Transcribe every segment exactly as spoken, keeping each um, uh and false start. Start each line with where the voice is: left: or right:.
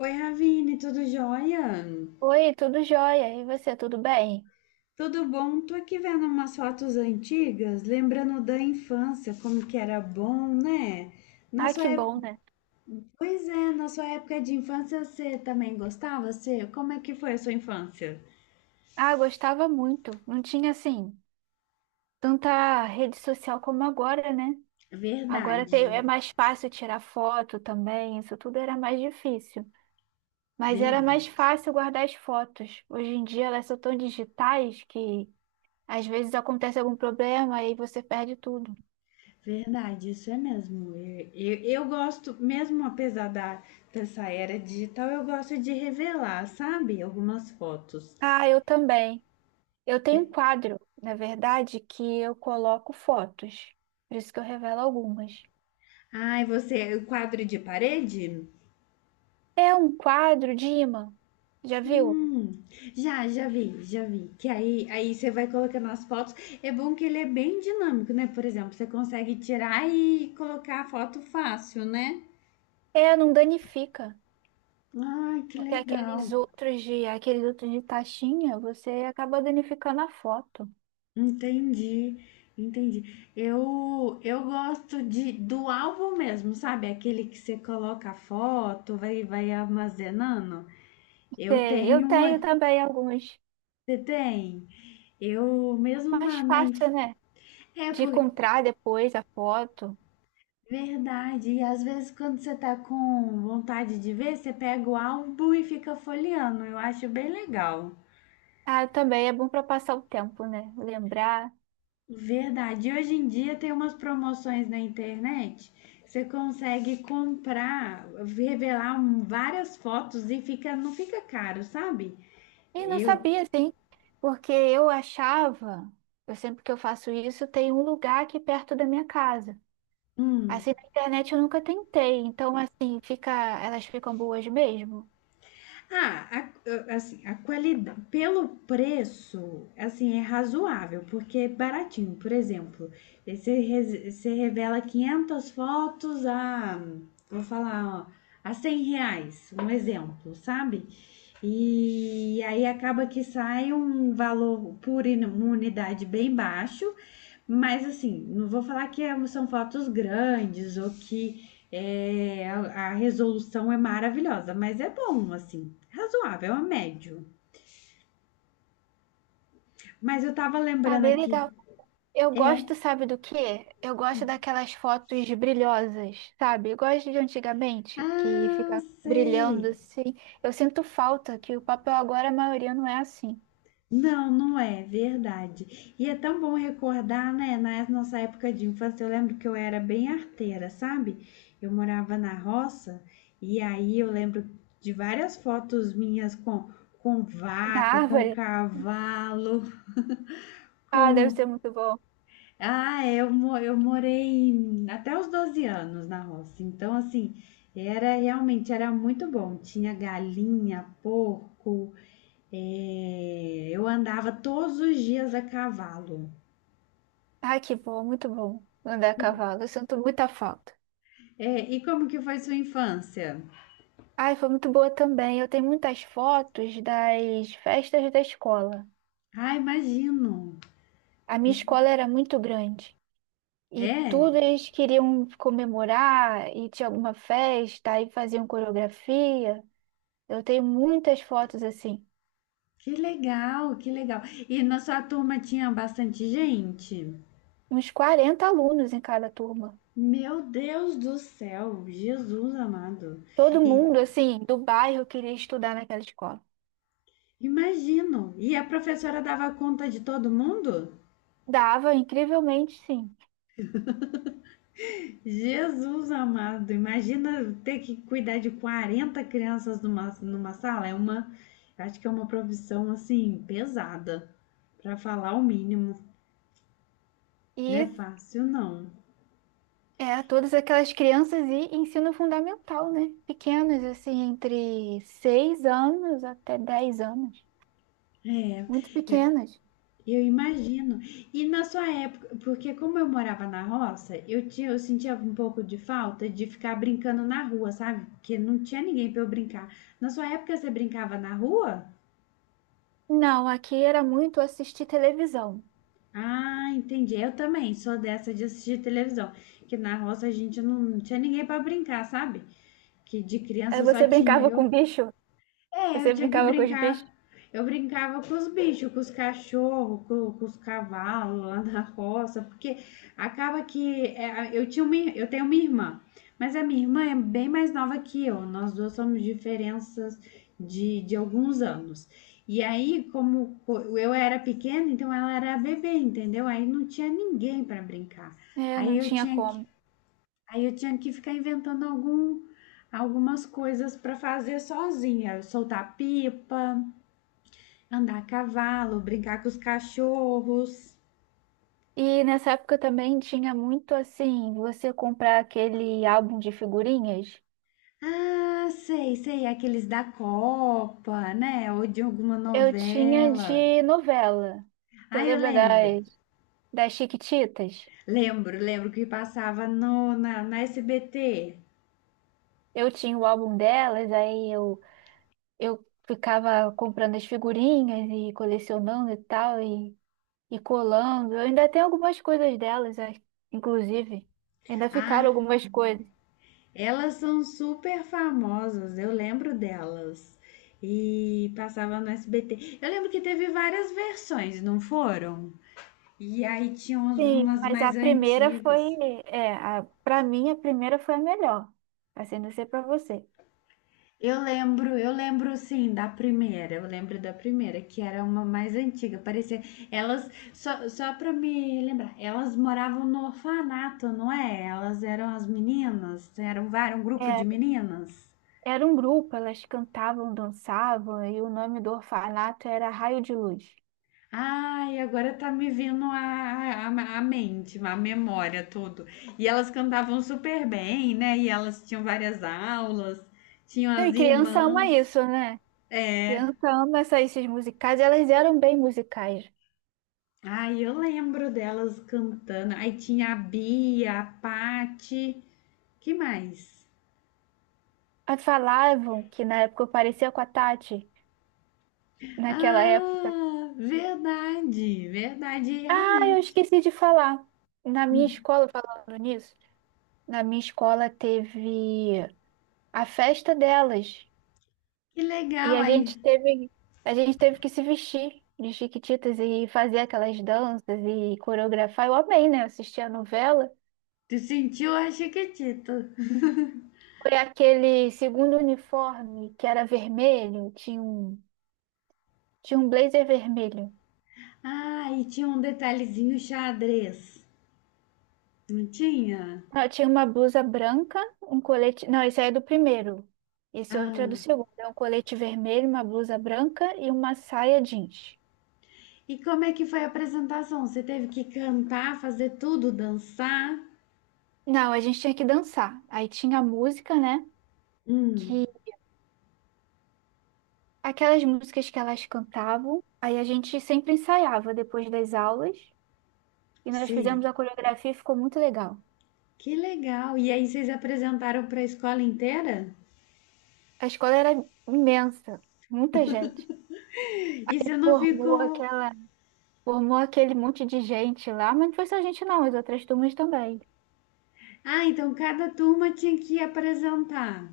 left: Oi, Ravine, tudo jóia?
right: Oi, tudo jóia? E você, tudo bem?
left: Tudo bom? Tô aqui vendo umas fotos antigas, lembrando da infância, como que era bom, né? Na
right: Ah,
left: sua
right: que
left: época,
right: bom, né?
left: pois é, na sua época de infância você também gostava? Você, como é que foi a sua infância?
right: Ah, gostava muito. Não tinha, assim, tanta rede social como agora, né? Agora tem-
left: Verdade,
right: é mais fácil tirar foto também, isso tudo era mais difícil. Mas era mais
left: verdade.
right: fácil guardar as fotos. Hoje em dia elas são tão digitais que às vezes acontece algum problema e você perde tudo.
left: Verdade, isso é mesmo. Eu, eu, eu gosto, mesmo apesar da, dessa era digital, eu gosto de revelar, sabe? Algumas fotos.
right: Ah, eu também. Eu tenho um quadro, na verdade, que eu coloco fotos. Por isso que eu revelo algumas.
left: Ai, você, o quadro de parede?
right: É um quadro de ímã. Já viu?
left: Hum, já, já vi, já vi. Que aí, aí você vai colocando as fotos. É bom que ele é bem dinâmico, né? Por exemplo, você consegue tirar e colocar a foto fácil, né?
right: É, não danifica.
left: Ai, que
right: Porque
left: legal.
right: aqueles outros de, aqueles outros de taxinha, você acaba danificando a foto.
left: Entendi, entendi. Eu, eu gosto de, do álbum mesmo, sabe? Aquele que você coloca a foto, vai, vai armazenando. Eu
right: Sei, eu
left: tenho uma.
right: tenho também alguns.
left: Você tem? Eu mesmo
right: Mais
left: na, na inf-.
right: fácil, né?
left: É,
right: De
left: por.
right: encontrar depois a foto.
left: Verdade. E às vezes quando você tá com vontade de ver, você pega o álbum e fica folheando. Eu acho bem legal.
right: Ah, também é bom para passar o tempo, né? Lembrar.
left: Verdade. E hoje em dia tem umas promoções na internet. Você consegue comprar, revelar um- várias fotos e fica, não fica caro, sabe?
right: E não
left: Eu,
right: sabia, assim, porque eu achava, eu sempre que eu faço isso, tem um lugar aqui perto da minha casa.
left: hum.
right: Assim, na internet eu nunca tentei, então assim, fica, elas ficam boas mesmo.
left: Ah, a- assim, a qualidade, pelo preço, assim, é razoável, porque é baratinho. Por exemplo, aí você, res- você revela quinhentas fotos a, vou falar, ó, a cem reais, um exemplo, sabe? E aí acaba que sai um valor por in- uma unidade bem baixo, mas assim, não vou falar que é- são fotos grandes ou que é, a, a, resolução é maravilhosa, mas é bom, assim, razoável, é médio. Mas eu tava
right: Ah,
left: lembrando
right: bem
left: aqui,
right: legal. Eu
left: é.
right: gosto, sabe do quê? Eu gosto daquelas fotos brilhosas, sabe? Eu gosto de antigamente, que
left: Ah,
right: fica brilhando
left: sei.
right: assim. Eu sinto falta que o papel agora a maioria não é assim.
left: Não, não é verdade. E é tão bom recordar, né? Na nossa época de infância, eu lembro que eu era bem arteira, sabe? Eu morava na roça e aí eu lembro de várias fotos minhas com, com
right: Na
left: vaca, com
right: árvore?
left: cavalo,
right: Ah, deve
left: com.
right: ser muito bom.
left: Ah, eu, mo- eu morei em- até os doze anos na roça. Então, assim, era realmente era muito bom. Tinha galinha, porco, é, eu andava todos os dias a cavalo.
right: Ai, que bom, muito bom andar a
left: E,
right: cavalo. Eu sinto muita falta.
left: é, e como que foi sua infância?
right: Ai, foi muito boa também. Eu tenho muitas fotos das festas da escola.
left: Ah, imagino.
right: A minha
left: Is-.
right: escola era muito grande. E
left: É,
right: tudo eles queriam comemorar, e tinha alguma festa, aí faziam coreografia. Eu tenho muitas fotos assim,
left: que legal, que legal. E na sua turma tinha bastante gente?
right: uns quarenta alunos em cada turma.
left: Meu Deus do céu, Jesus amado.
right: Todo
left: E
right: mundo, assim, do bairro queria estudar naquela escola.
left: imagino. E a professora dava conta de todo mundo?
right: Dava, incrivelmente, sim.
left: Jesus amado, imagina ter que cuidar de quarenta crianças numa, numa sala. É uma, acho que é uma profissão assim pesada, para falar o mínimo. Não é
right: E
left: fácil, não.
right: é, todas aquelas crianças e ensino fundamental, né? Pequenas, assim, entre seis anos até dez anos.
left: É,
right: Muito
left: é,
right: pequenas.
left: eu imagino. E na sua época, porque como eu morava na roça, eu tinha, eu sentia um pouco de falta de ficar brincando na rua, sabe? Porque não tinha ninguém para eu brincar. Na sua época você brincava na rua?
right: Não, aqui era muito assistir televisão.
left: Ah, entendi. Eu também sou dessa de assistir televisão. Que na roça a gente não tinha ninguém para brincar, sabe? Que de
right: Aí
left: criança só
right: você
left: tinha
right: brincava com
left: eu.
right: o bicho.
left: É, eu
right: Você
left: tinha que
right: brincava com os bichos?
left: brincar. Eu brincava com os bichos, com os cachorros, com, com os cavalos lá na roça, porque acaba que é, eu tinha uma, ir- eu tenho uma irmã, mas a minha irmã é bem mais nova que eu. Nós duas somos diferenças de, de alguns anos. E aí, como co- eu era pequena, então ela era bebê, entendeu? Aí não tinha ninguém para brincar.
right: É,
left: Aí
right: não
left: eu
right: tinha
left: tinha que
right: como.
left: Aí eu tinha que ficar inventando algum, algumas coisas para fazer sozinha, soltar pipa, andar a cavalo, brincar com os cachorros.
right: E nessa época também tinha muito assim, você comprar aquele álbum de figurinhas.
left: Ah, sei, sei, aqueles da Copa, né? Ou de alguma
right: Eu tinha
left: novela.
right: de novela. Você
left: Ah, eu
right: lembra
left: lembro.
right: das, das Chiquititas?
left: Lembro, lembro que passava no, na, na S B T.
right: Eu tinha o álbum delas, aí eu, eu ficava comprando as figurinhas e colecionando e tal, e, e colando. Eu ainda tenho algumas coisas delas, é, inclusive. Ainda ficaram
left: Ah.
right: algumas coisas.
left: Elas são super famosas, eu lembro delas. E passava no S B T. Eu lembro que teve várias versões, não foram? E aí tinha uns-
right: Sim,
left: umas
right: mas a
left: mais
right: primeira foi,
left: antigas.
right: é, a, para mim a primeira foi a melhor, assim, não sei pra você.
left: Eu lembro, eu lembro sim da primeira. Eu lembro da primeira, que era uma mais antiga. Parecia. Elas, só, só pra me lembrar, elas moravam no orfanato, não é? Elas eram as meninas, eram, vários um grupo de
right: É,
left: meninas.
right: era um grupo, elas cantavam, dançavam, e o nome do orfanato era Raio de Luz.
left: Ai, agora tá me vindo a, a, a mente, a memória, tudo. E elas cantavam super bem, né? E elas tinham várias aulas, tinham
right: Não, e
left: as
right: criança ama
left: irmãs.
right: isso, né?
left: É.
right: Criança ama essa- esses musicais, e elas eram bem musicais.
left: Ai, eu lembro delas cantando. Aí tinha a Bia, a Pati, que mais?
right: Elas falavam que na época eu parecia com a Tati, naquela época.
left: Ah, verdade, verdade,
right: Ah, eu
left: realmente.
right: esqueci de falar. Na minha
left: Hum.
right: escola, falando nisso, na minha escola teve a festa delas.
left: Que
right: E
left: legal
right: a
left: aí.
right: gente teve, a gente teve que se vestir de Chiquititas e fazer aquelas danças e coreografar. Eu amei, né? Assistir a novela.
left: Tu sentiu a Chiquitita.
right: Foi aquele segundo uniforme que era vermelho, tinha um, tinha um blazer vermelho.
left: Ah, e tinha um detalhezinho xadrez. Não tinha?
right: Não, tinha uma blusa branca, um colete. Não, esse aí é do primeiro. Esse outro é do
left: Ah.
right: segundo. É um colete vermelho, uma blusa branca e uma saia jeans.
left: E como é que foi a apresentação? Você teve que cantar, fazer tudo, dançar?
right: Não, a gente tinha que dançar. Aí tinha a música, né?
left: Hum,
right: Que aquelas músicas que elas cantavam. Aí a gente sempre ensaiava depois das aulas e nós
left: sei.
right: fizemos a coreografia e ficou muito legal.
left: Que legal. E aí vocês apresentaram para a escola inteira?
right: A escola era imensa, muita gente.
left: E você não
right: Formou
left: ficou.
right: aquela, Formou aquele monte de gente lá, mas não foi só a gente não, as outras turmas também.
left: Ah, então cada turma tinha que apresentar.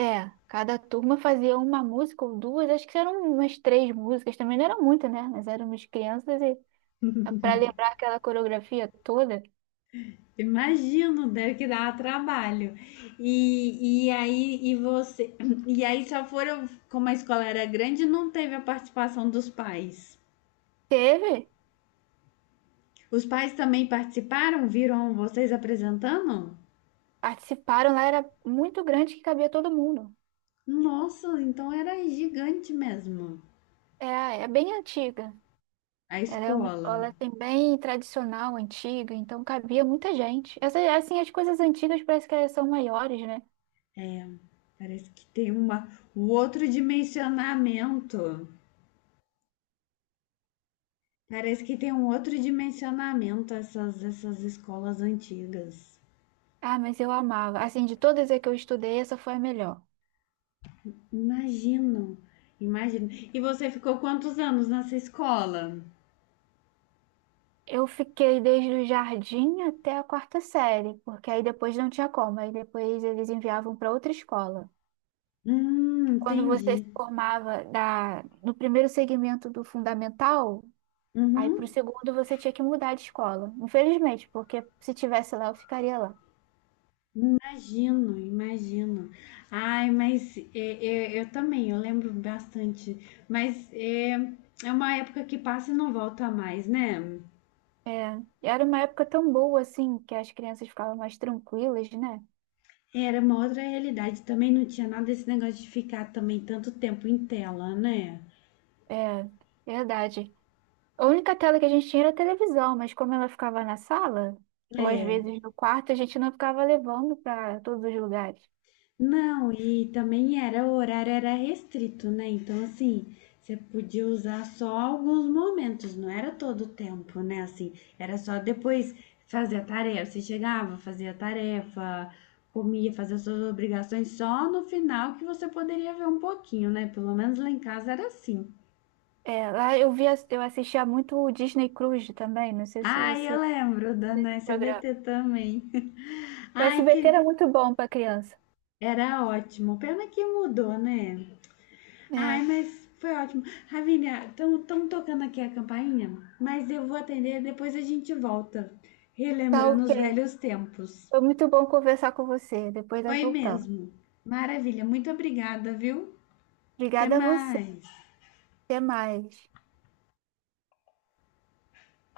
right: É, cada turma fazia uma música ou duas, acho que eram umas três músicas, também não eram muitas, né? Nós éramos crianças e para lembrar aquela coreografia toda,
left: Imagino, deve que dar trabalho. E, e aí e você e aí só foram, como a escola era grande, não teve a participação dos pais.
right: teve,
left: Os pais também participaram? Viram vocês apresentando?
right: participaram lá, era muito grande que cabia todo mundo.
left: Nossa, então era gigante mesmo
right: É, é bem antiga.
left: a
right: Ela é uma
left: escola.
right: escola assim, bem tradicional, antiga, então cabia muita gente. Essa, assim, as coisas antigas parece que elas são maiores, né?
left: Parece que tem uma, um outro dimensionamento. Parece que tem um outro dimensionamento essas, essas escolas antigas.
right: Ah, mas eu amava. Assim, de todas as que eu estudei, essa foi a melhor.
left: Imagino, imagino. E você ficou quantos anos nessa escola?
right: Eu fiquei desde o jardim até a quarta série, porque aí depois não tinha como, aí depois eles enviavam para outra escola.
left: Hum,
right: Quando você se
left: entendi.
right: formava da, no primeiro segmento do fundamental, aí para o
left: Uhum.
right: segundo você tinha que mudar de escola. Infelizmente, porque se tivesse lá, eu ficaria lá.
left: Imagino, imagino. Ai, mas é, é, eu também, eu lembro bastante. Mas é, é uma época que passa e não volta mais, né?
right: É, era uma época tão boa assim, que as crianças ficavam mais tranquilas, né?
left: Era uma outra realidade também, não tinha nada desse negócio de ficar também tanto tempo em tela, né?
right: É, verdade. A única tela que a gente tinha era a televisão, mas como ela ficava na sala, ou às
left: É.
right: vezes no quarto, a gente não ficava levando para todos os lugares.
left: Não, e também era, o horário era restrito, né? Então, assim, você podia usar só alguns momentos, não era todo o tempo, né? Assim, era só depois fazer a tarefa. Você chegava, fazia a tarefa, comia, fazia suas obrigações, só no final que você poderia ver um pouquinho, né? Pelo menos lá em casa era assim.
right: É, lá eu via, eu assistia muito o Disney Cruise também, não sei se
left: Ai, eu
right: você
left: lembro da
right: desse
left: na
right: programa.
left: S B T também.
right: O
left: Ai,
right: S B T era
left: que
right: muito bom para criança.
left: era ótimo. Pena que mudou, né? Ai,
right: É,
left: mas foi ótimo. Ravinha, estão tocando aqui a campainha, mas eu vou atender depois a gente volta.
right: tá
left: Relembrando
right: ok.
left: os velhos tempos.
right: Foi muito bom conversar com você. Depois nós
left: Foi
right: voltamos.
left: mesmo. Maravilha, muito obrigada, viu? Até
right: Obrigada a você.
left: mais.
right: Até mais.